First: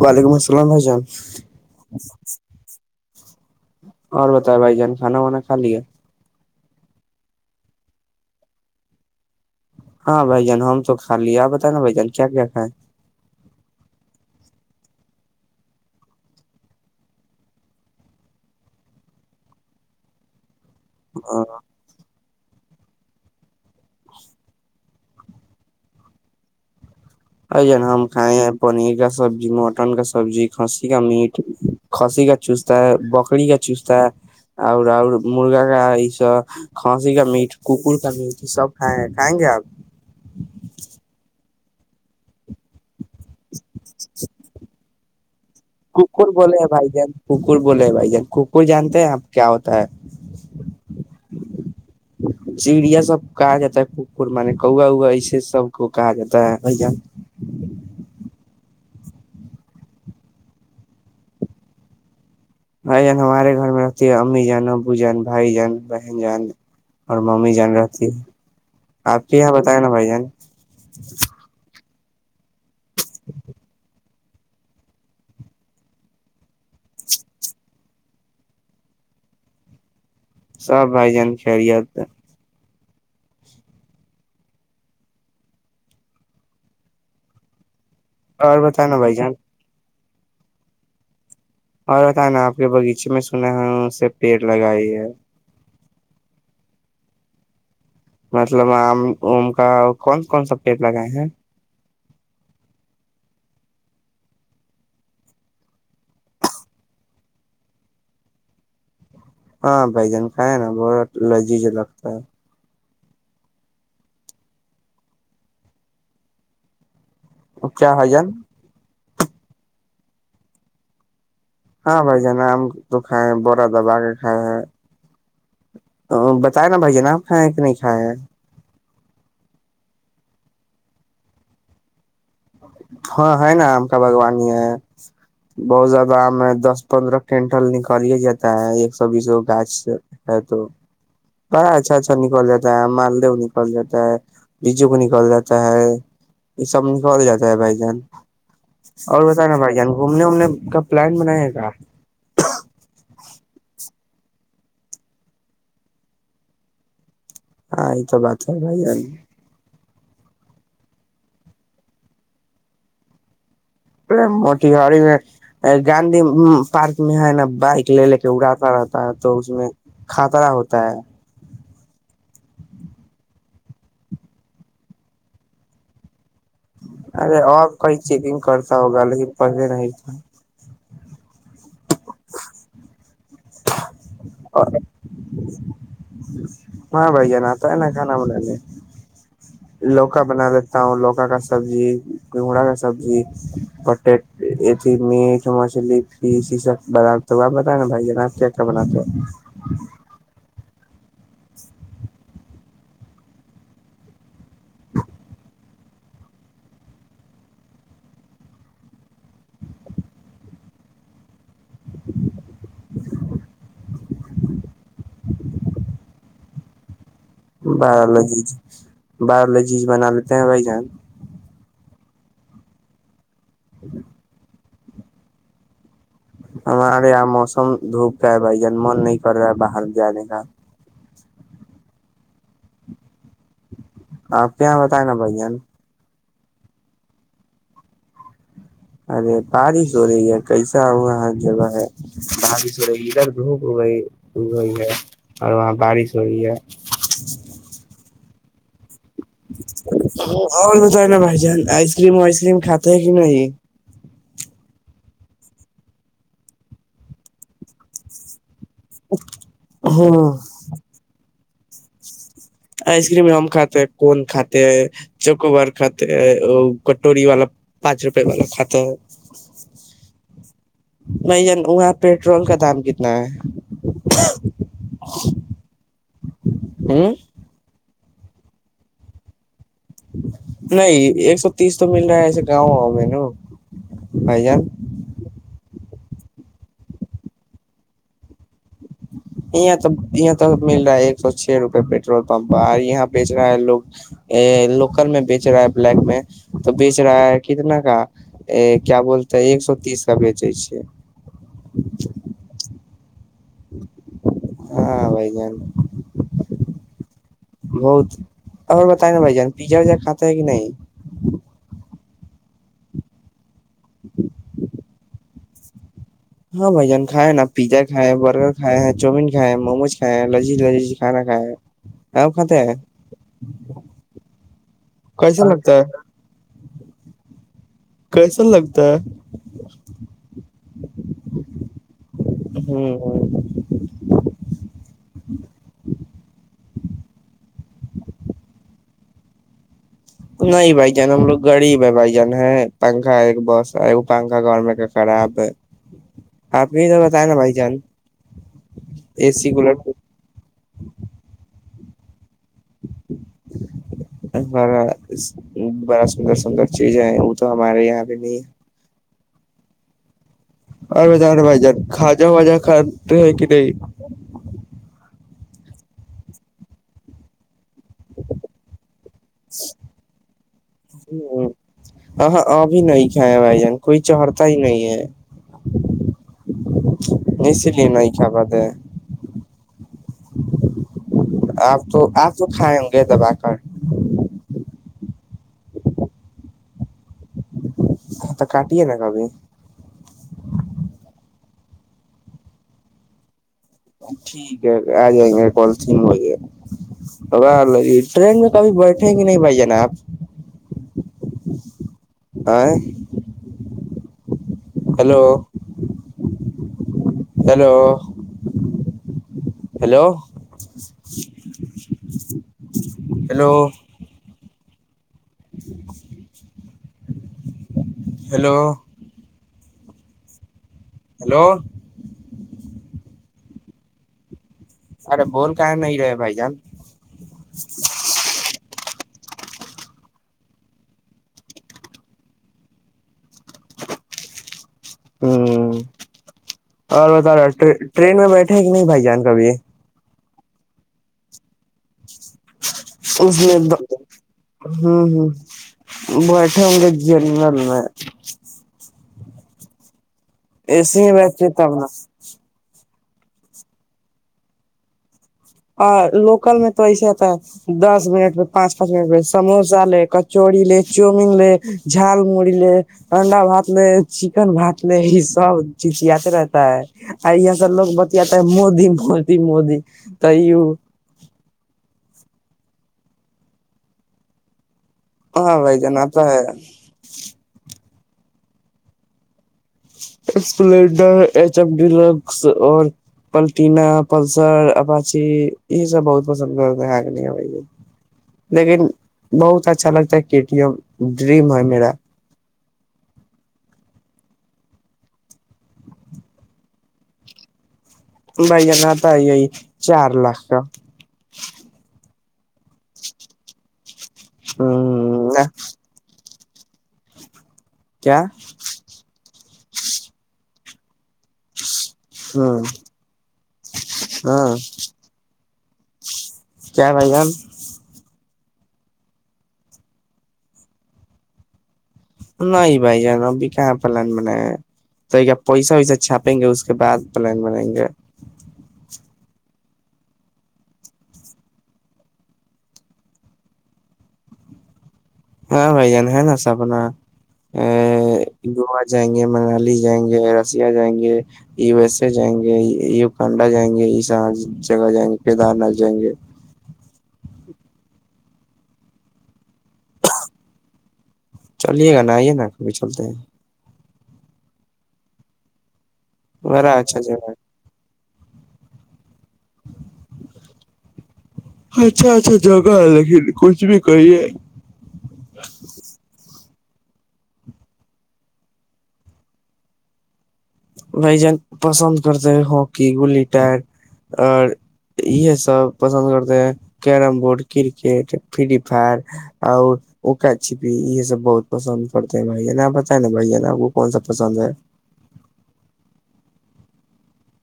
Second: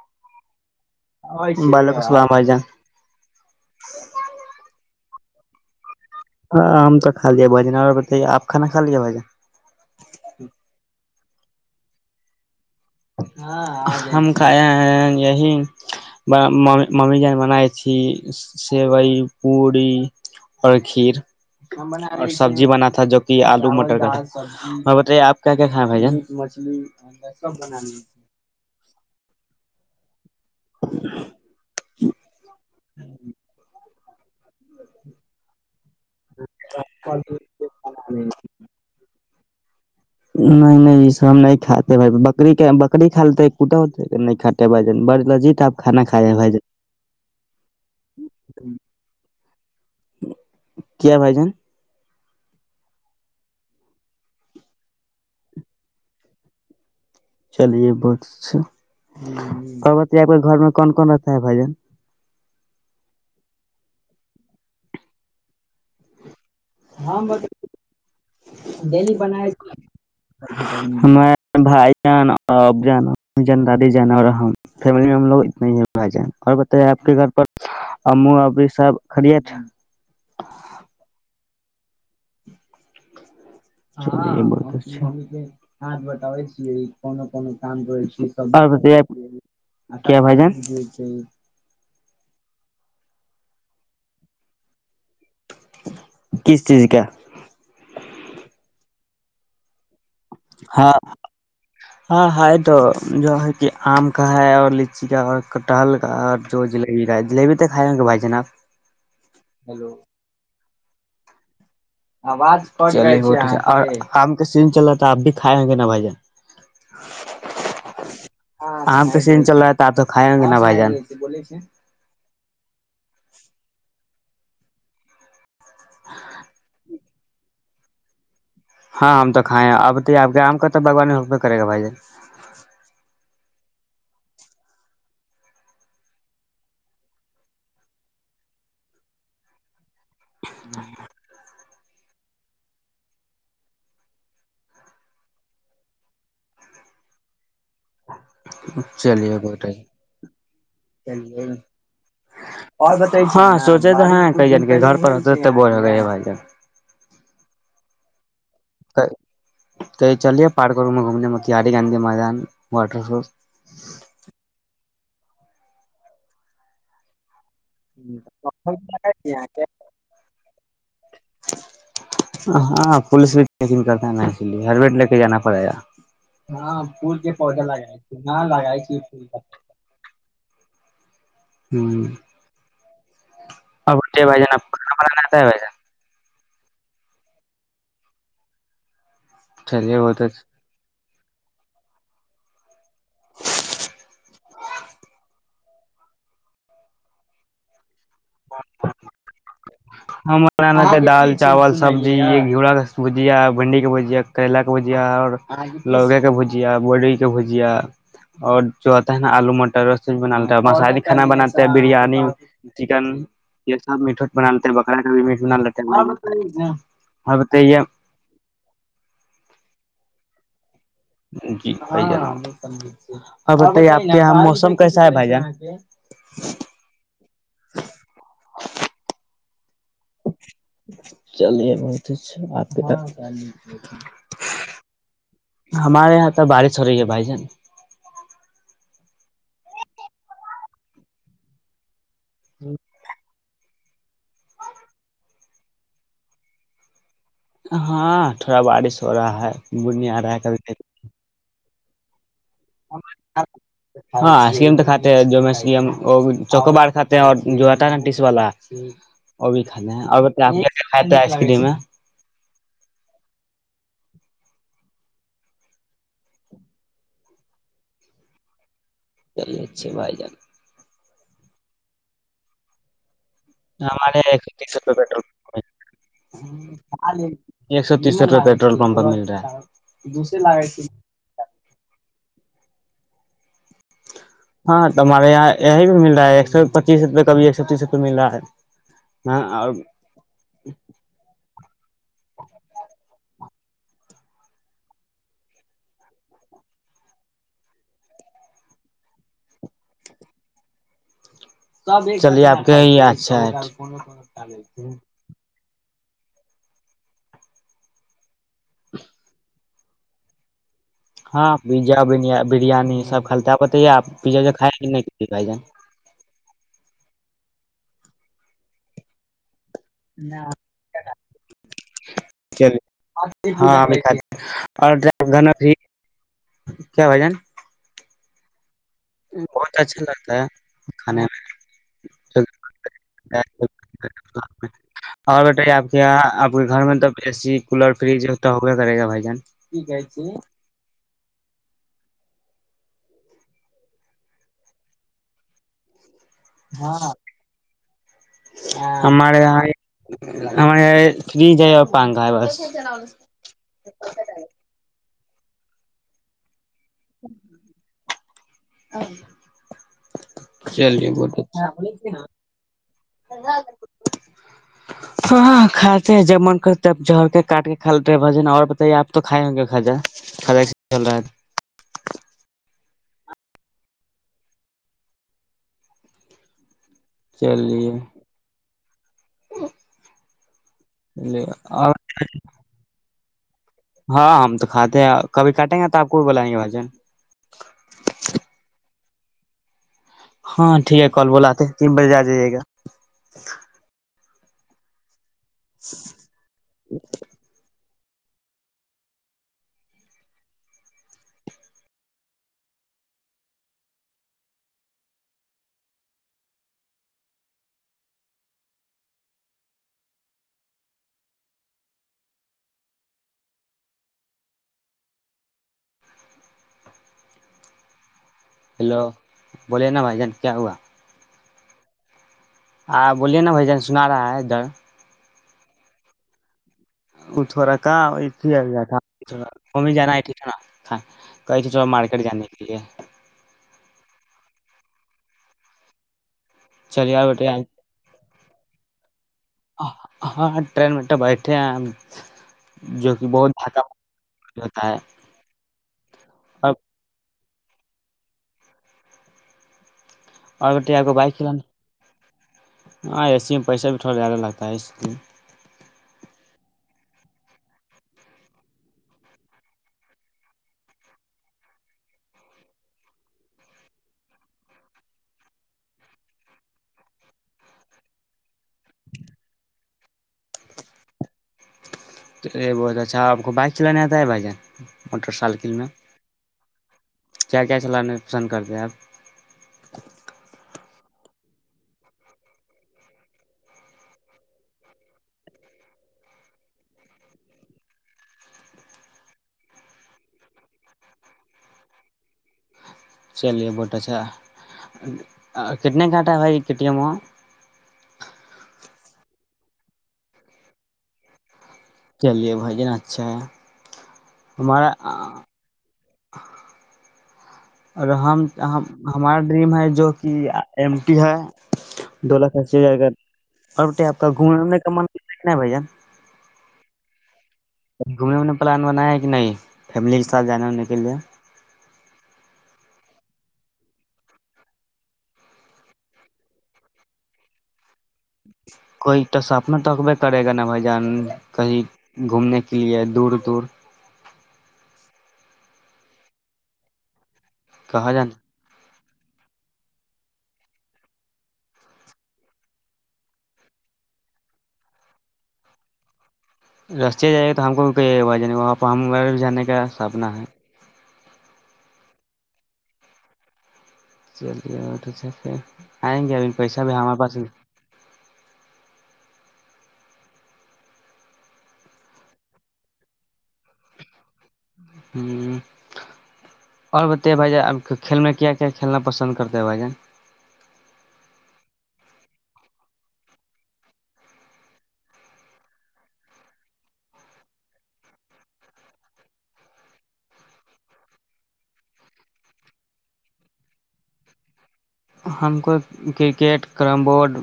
وعلیکم السلام بھائی جان وعلیکم السلام بھائی جان اور بتائے بھائی جان کھانا وانا کھا لیا ہاں ہم تو کا لیا بھجن اور بتائیے آپ کانا کھا لیا بھجن ہاں بھائی جان ہم چوک خال لی آپ بت نا بھ جان کیا کائے ہاں ہم کھائے ہیں یہی ممی ج بنائے تھی سیوئی پوڑی اور کھیر اور سبزی بنا تھا جو کہ آلو مٹر کا تھا میں بتائیے آپ کیا کیا کھائے بھائی جان مچھلی ا جا ہم کھائے ہیں پنیر کا سبزی مو کٹن کا سبزی کھسی کا میٹ کھسی کا چوستتا ہے بکری کا چوستتا ہے اوراؤ مرگا کا س کھانسی کا میٹ ککر کا میٹ سب کھ ہ گے آپ [inaudible] نہیں نہیں یہ سامنے کات بکر بکریا لیتے تو کٹا ہو نہیں کھٹے بھ بڑ لذیت ککر بولے ہیں بھائی جان ککر بولے ہیں بھائی جان ککر جانتے ہیں آپ کیا ہوتا ہے کیا بھائی جان چڑیا سب کہا جاتا ہے کک مان کوا اا ایسے سب کو کہا جاتا ہے بھیا چلیے بہت اچھا اور بتے گھر میں کون کون رہتا ہے بھائی جان ہائی جان ہمارے گھر میں رہتی ہے امی جان ابو جان بھائی جان بہن جان اور ممی جان رہتی ہے ڈ ب آپ کے یہاں بتائے نا بھائی جان ہمار بھائی ا جان جان دادی ج اور فیم میں ہم لوگ اتنا ہی ب جائیں اور بتائی آپ کے گھر پر اب سب خریت سب بائی جان خیریت ہاں ش کے ہٹ بٹو ک ک اور کام بتائے نا بھائی جان [unintelligible] کیا بھائی جان اور بت نا آپ کے بغیچے میں سنا ہے اس سے پیڑ لگائی ہے کس چیز کا مطلب آم ام کا کون کون سا پیٹ ہاں لگائے ہیں ہاں ہ تو جو ہے کہ آم کا ہے اور لچی کا اور کٹہل کا اور جو جلیبی کا ہے جلیبی تو کھائے بھائی جناب ہاں بائی جان کیں نا بت لازی جلک [unintelligible] آواز [unintelligible] اور کام کا سیزن چل رہا تھا اپ بھی کھائے ہ گے نا بھ جان [unintelligible] چار ہ جار [unintelligible] ری چل رہا تھا آ تو کھیں گے نہا بائی جانیںے [unintelligible] ہاں بھائی جانا آم [unintelligible] تو کھائے ہیں بورا دبا کے کائے ہیں [unintelligible] ا بتائے نا بھائی ج ناب ہاں کہ نہیں کھائے ہیں [unintelligible] ہاں ہم تو کھائے ہیں اب ت آپ کے ہم کا تو بگوان حہ کرے گا بھائی ج ہاں ہے نا آم کا باگوانی ہے بہت زیادہ آم ہے دس پندرہ کوئنٹل نکالیا جاتا ہے ایک سو بیس گو گاچھ ہ تو [unintelligible] بڑا اچھا اچھا نکل جا ہے مالدو نکل جاتا ہے رجو کو نکل جاتا ہے یہ سب [unintelligible] س جاتا ہے بائی جان [unintelligible] اور چلیے بتانا بہت بھائی جان گھومنے وومنے کا پلان بنائے گا ہاں سوچے تو ہیں کہ کہ گھر پر ہوتے بور ہو گئے بھائی جان [unintelligible] آئیت تو بات [unintelligible] اچھا بھائی [unintelligible] کہ چلیے پارکروں میں گھومنے میں ک ہاری گاندھی میدان واٹر ف موٹی گڑی میں گاندھی پارک میں ہے نا بائک لے لے کے اڑاتا رہتا ہے تو اس میں خطرہ ہوتا ہے [unintelligible] ہاں پولیس بھی چیکنگ کرتا ہے نا اس لیے ہر ویٹ لے کے جانا پڑے گا ارے اور کئی چیکنگ کرتا ہوگا لیکن پلے نہیں تھا ہوں ا جے بے نا اور پ ما نتا ہے با [unintelligible] ہ بڑ نتا ان خان م لیے جان چلیے بہت لوکا اچھا بنا دیتا ہوں لوکا ا کا سبزی گھگڑا کا سبزی پٹی ا میٹ مچھلی فس یہ سب بپ بت نا بھائی [unintelligible] ن چ کا بنا تو [unintelligible] ہاں [unintelligible] بنانا دال چاول سبزی گھیڑا بھجیا بھنڈی کا بھجیا کریلا کا بھجیا اور لوکے کا بھجیا بوری کے بھجیا اور جو آتا ہے نا آلو مٹر سب بنتا مسالی کانا بناتا ہے بریانی چکن یہ سب میٹھاٹ بن [unintelligible] بکرا کا بھی مٹون [unintelligible] باولوجیز بایولوجیز بنا لیتے ہیں بھائی ج جی ب لیجے اور بتائیے آپ کے یہاں موسم کسا ہے بجا ہمارے یہاں موسم دھوپ کا ہے بھائی جان من نہیں کر رہا ہے باہر جائےے گا چلیے بہت اچھا آپ کے آاں پں بت ہےا بھیا ت بڑ چو رہی ہے بائی جان ارے بارش ہو رہی ہے کیسا ہوا ہاں جگہ ہے بادشور یہیررد ہوی ہوئی ہے اور وہاں بارش ہوئی ہے ہاں تھوڑا بارش ہو رہا ہے گڑ نہیں آ رہا ہے کبھی اور کبھی۔ ہوتا ہے نا بائی جان آئی ری میں م کات ہیں کہ نہیں ہاںسکم تو کاتے ہیں جوم چوکو باڑ کھاتے ہیں اور جو آتا ہے نا ٹیس والا اب خان اور ب ہاں میں آئس کریم ہم کاتے ہیں کون کاتے ہیں چکوبار کاتے ہیں کٹوری والا پانچ روپے والا کھاتے ہیں چلیے اچھے بھائی جان ب وہاں پیٹرول کا دام کتنا ہے ہم ہمارے تیس روپئے پٹرول ہ [inaudible] ایک سو تیسو روپ پٹرول پمپ مل رہا ہے نہیں ایک سو تیس تو مل رہا ہے ایسے ج ا ن ہاں توارے یہ یہ بھی مل ایک سو پچیس روپئے کبھی ایک سو تیس روپئے ملا ہے ہاں اور یہاں تو یہاں تو مل رہا ہے ایک سو چھ روپے پیٹرول پمپ یہاں بیچ رہا ہے لوگ ا لوکل میں بیچ رہا ہے بلیک میں تو بیچ رہا ہے کتنا کا ا کیا بولتے ایک سو تیس کا بیچے چلیے آپ کے ف چال ہاں بھائی جان بہت ا میں ت ن بائی جان پیزا وا کاتتا ہے کہ نہیں ہاں پیزا بریانی سب کھلتا تو یہپ پیزا تو کائےیں کہ نہیں ک بھائی جان ہاں بھائی جان کھائے نا پیزا کھائے ہیں برگر کھائے ہیں چاؤمین کھائے مموج کائے لذیج لذیج کھانا کائے ہاں وہ کھات ہیں چلیے ہاں ابھی کھاتے اور ڈرائی کیسا دھنو ج لگتا ہے کیا بجان [unintelligible] کیسا لگ [unintelligible] بہت اچھا لگتا ہے کھانے میں ہوں [unintelligible] اور بتائیے آپ کے یہاں پور گھر میں توب اے سی کولر فریج تو ہوبے کرے گا بائی جان [unintelligible] نہیں بھائی جان ہم لوگ غریب ہے بھائی جان ہ پنکھا ایک بس ہے وہ پنکھا گور میں کا خراب ہے [unintelligible] تو ہاں بتائے نا بھائی جان اے ہمارے سی کولر ہم یہ فریج ہے [unintelligible] پنگا ہے بس [unintelligible] چل [unintelligible] بڑا بڑا سندر سندر چیزیں ہیں وہ تو ہمارے یہاں پہ نہیں [unintelligible] اور چلیے ب ج بہت رہے بھائی جان خجا وجا کان ہے کہ نہیں ہاں ہاں کھاتے جب من کر تب جڑتے [unintelligible] کاٹ کے کھل رہے ہیں بھجن اور بتائیے آپ تو کھائے ہوں گے کجا کجا چل رہا ہے بھی نہیں کھا بھائی جان کوئی چڑھتا ہی نہیں ہے [unintelligible] جس لی نئیخ بادے [unintelligible] ہ [inaudible] آپ اور تو آپ تو کھائے ہوں گے دب ہاں ہم تو کھاتے ہیں کبھی کاٹیں گے تو آپ کو بھی [inaudible] ہاں تو کاٹیے نا کبھی [unintelligible] ہاں ٹھیک ہے کال بلااتتے تین بجے آ جائیے گا ٹھیک ہے آ جائیں گے پ وغہ ہ لگ [unintelligible] ٹرین میں کبھی بیٹھے گ نہیں بھائی جناب [unintelligible] آ [unintelligible] hello [unintelligible] hello hello hello [unintelligible] [inaudible] hello [unintelligible] بولے نا بھائی جان کیا ہوا [unintelligible] ہیلو [unintelligible] ہاں بولیے نا بھ جان سنا رہا ہے ادھر بول کہاں نہیں رہے بائی جان کچھ ہو رہا کہاں ہو ات ہے اںا وہ جانا ہے تھی تھ نا کہئی تھی تھوڑا مارکیٹ جانے کے لیے ہوں اور چلیے بتا بیٹے رہا ٹرین میں بیٹھے ہیں کہ نہی بیٹھے ہیں کبھی ہاں ٹرین میں تو بیٹھے ہیں جو کہ بہت بھاکا ہوتا ہے بیٹھے اور ہوں گے جنرل میں اور بیٹے اسیے آپ ہی کو بائک بیچےتا کھلانا اپنا ہاں ای میں پیسہ بھی تھوڑا زیادہ لگتا ہے اس لی اور لوکل میں تو ایسےتا ہے دس منٹ پہ پانچ پانچ منٹ پہ سموسا لے کچورڑی لے چاؤمین لے جھال مڑی لے انڈا بھات لے چکن بھات لے یہ سب چیزیاتے رہتا ہے یہ س لوگ بتیاتا ہے مودی مودی مودی قیو یہ بت اچھا آپ کو بائک چلانے آتا ہے بھائی جان موٹر ہاں سائیکل بھائی جان اتا ہے سینڈ کر دیا سپلنڈر ایچ ایف ڈیلر اور پلیٹینا پلسر اپاچی یہ سب بہت پسند کرتے ہیں لیکن بہت اچھا لگتا ہے کے ٹی ایم ڈریم ہے میرا چلیے بہٹ اچھا کتنے گھنٹہ ہے بھائی کے ٹی ایم ہو بھائی جان اتا ہے یہی چار لاکھ کا چلیے بھائی د اچھا ہے ہمارا ہ [unintelligible] اور کیا ہم ہمارا ڈریم ہے جو کہ ایم دو ہ لاکھ اسسی ہزار کا اب کیا اپ ہاں کا نہیں بھ جن کیا بھ جان گھومنے ونے پلان بنایا ہے کہ نہیں فیملی کے ساتھ جانے ہونے کے لیے نہیں بھائی جان ابھی کہاں پلان بنایا تو کیا پیسہ ویسہ چھاپیں گے اس کے بعد پلان بنائیں گے کوئی تو سپنا توکبے کرے گا نا بھائی جان کہیں گھومنے کے لیے دور دور ہاں بائی جان ہے نا سپنا ا کہاں جانا [unintelligible] جائیں گے منالی جائیں گے رسیا جائیں گے یو ایس اے جائیں گے یوکانڈا جائیں گے یہ س جگہ جائیں گے کیدار ناتھ جائیں گے رسیا جائی گے تو ہم کو بھی کوئی وجہ نہیں وہاں پ ہمیرہ بھی جانے کا سامنا ہے چلیے گا نا آئیے نا کبھی چلتے ہیں چلیے آئیں گے ابھی بڑا پیسہ بھی اچھا ہمارے پاس جگہ اچھا اچھا جگہ ہے لیکن کچھ بھی کہئی ہے ہوں اور بتائیے بھائی ج آپ کھیل میں کیا کیا کھیلنا پسند کرتے ہیں بھائی جان بھائی جان پسند کرتے ہیں ہکی گلیی ٹر اور یہ سب پسند کرتے ہیں carrom board cricket free fire اور اکا چھپی یہ سب بہت پسند کرتے ہیں بھائی جان آپ پتائ نا بھ جان آپ کون سا پسند ہے ہم کو کرکٹ کرم بورڈ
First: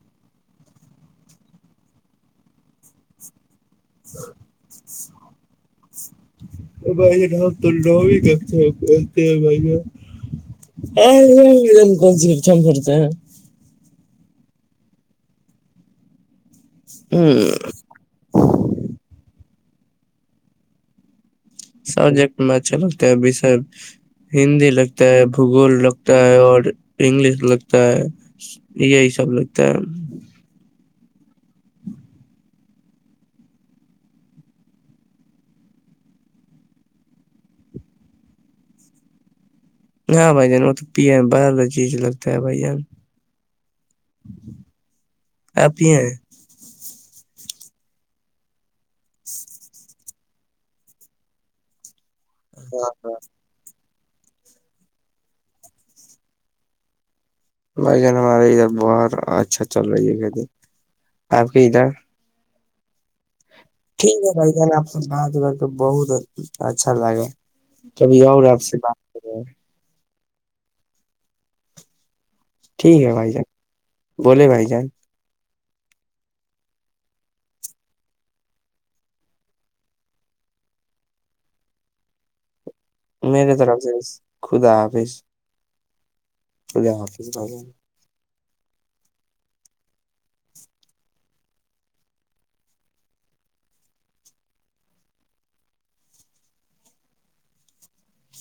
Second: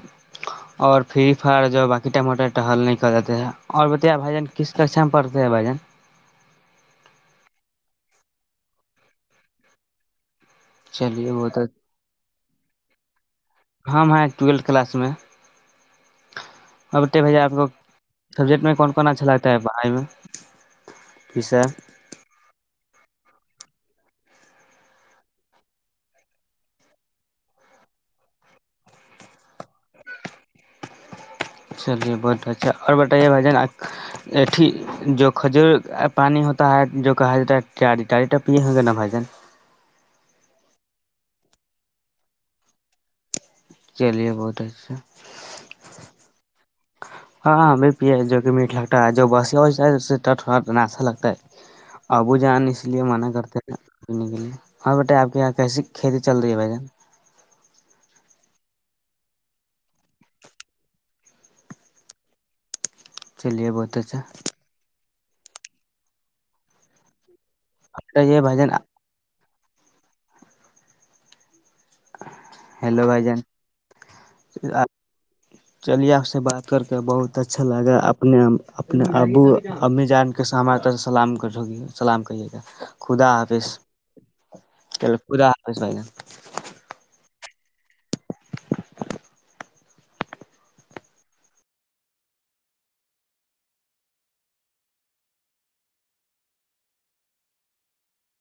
اور فری فائر جو باقی ٹموٹٹ حل نہیں کر دیتے ہیں اور بتیا بھائی جان کس کا اچھا میں پڑتے ہیں بھ جان بھائی تو ل ہی کہتے ہیں کہتے ہیں بھائی یہ چلیے وہ تو ا کون س چ ج ہ ٹیلتھ ک میں ابتے بھ ہیں آپ کو سبجیکٹ میں کون کون اچ چا بائی میں وشے سبجیکٹ میں اچھا لگتے ہے ہندی لگتا ہے بھگول لگتا ہے اور انگلش لگتا ہے یہی سب لگتا ہے چلیے بہت اچھا اور بتائیے بھائی جان ایٹھی جو کھجور پانی ہوتا ہے جو کہا ج ہے ٹاریی ا پیے ہوں گے نا بھائی جان ہاں بھائی جان وہ تو پی باہر چیز لگتا ہے بھائی جان چلیے بہت اچھا آپ پیے ہیں ہاں ہم بھی پ جو کہ میٹ لگتا ہے جو بسی اس سےٹٹ ناشا لگتا ہے ابو جان اس ہاں لیے منع کرتے تھ پنے کے لیے ہاں بیٹا آپ کے یہاں کیسی کھیتی چل رہی ہے بھائی جان بھ جن ہمارے ادھر بہت اچھا چل رہی ہے ک دن آپ کی ادھر چلیے بہت اچا ٹھیک ہے بھائی جان آپ بات گات کے بہت اچھا لگا کبھی اچھا یہ اور بھائی آپ جان سے بات کر رہے ہیں ٹھیک ہے بھائی جان بولے بھائی جان چلیے آپ سے بات کر کے بہت اچھا لگا اپنے اپنے ابو امی جان کے س ہمار طرح سلامی سلام کریے گا خدا میرے حافظ طرف سے خدا حافظ کس بھ گا خلہ حافظ رہا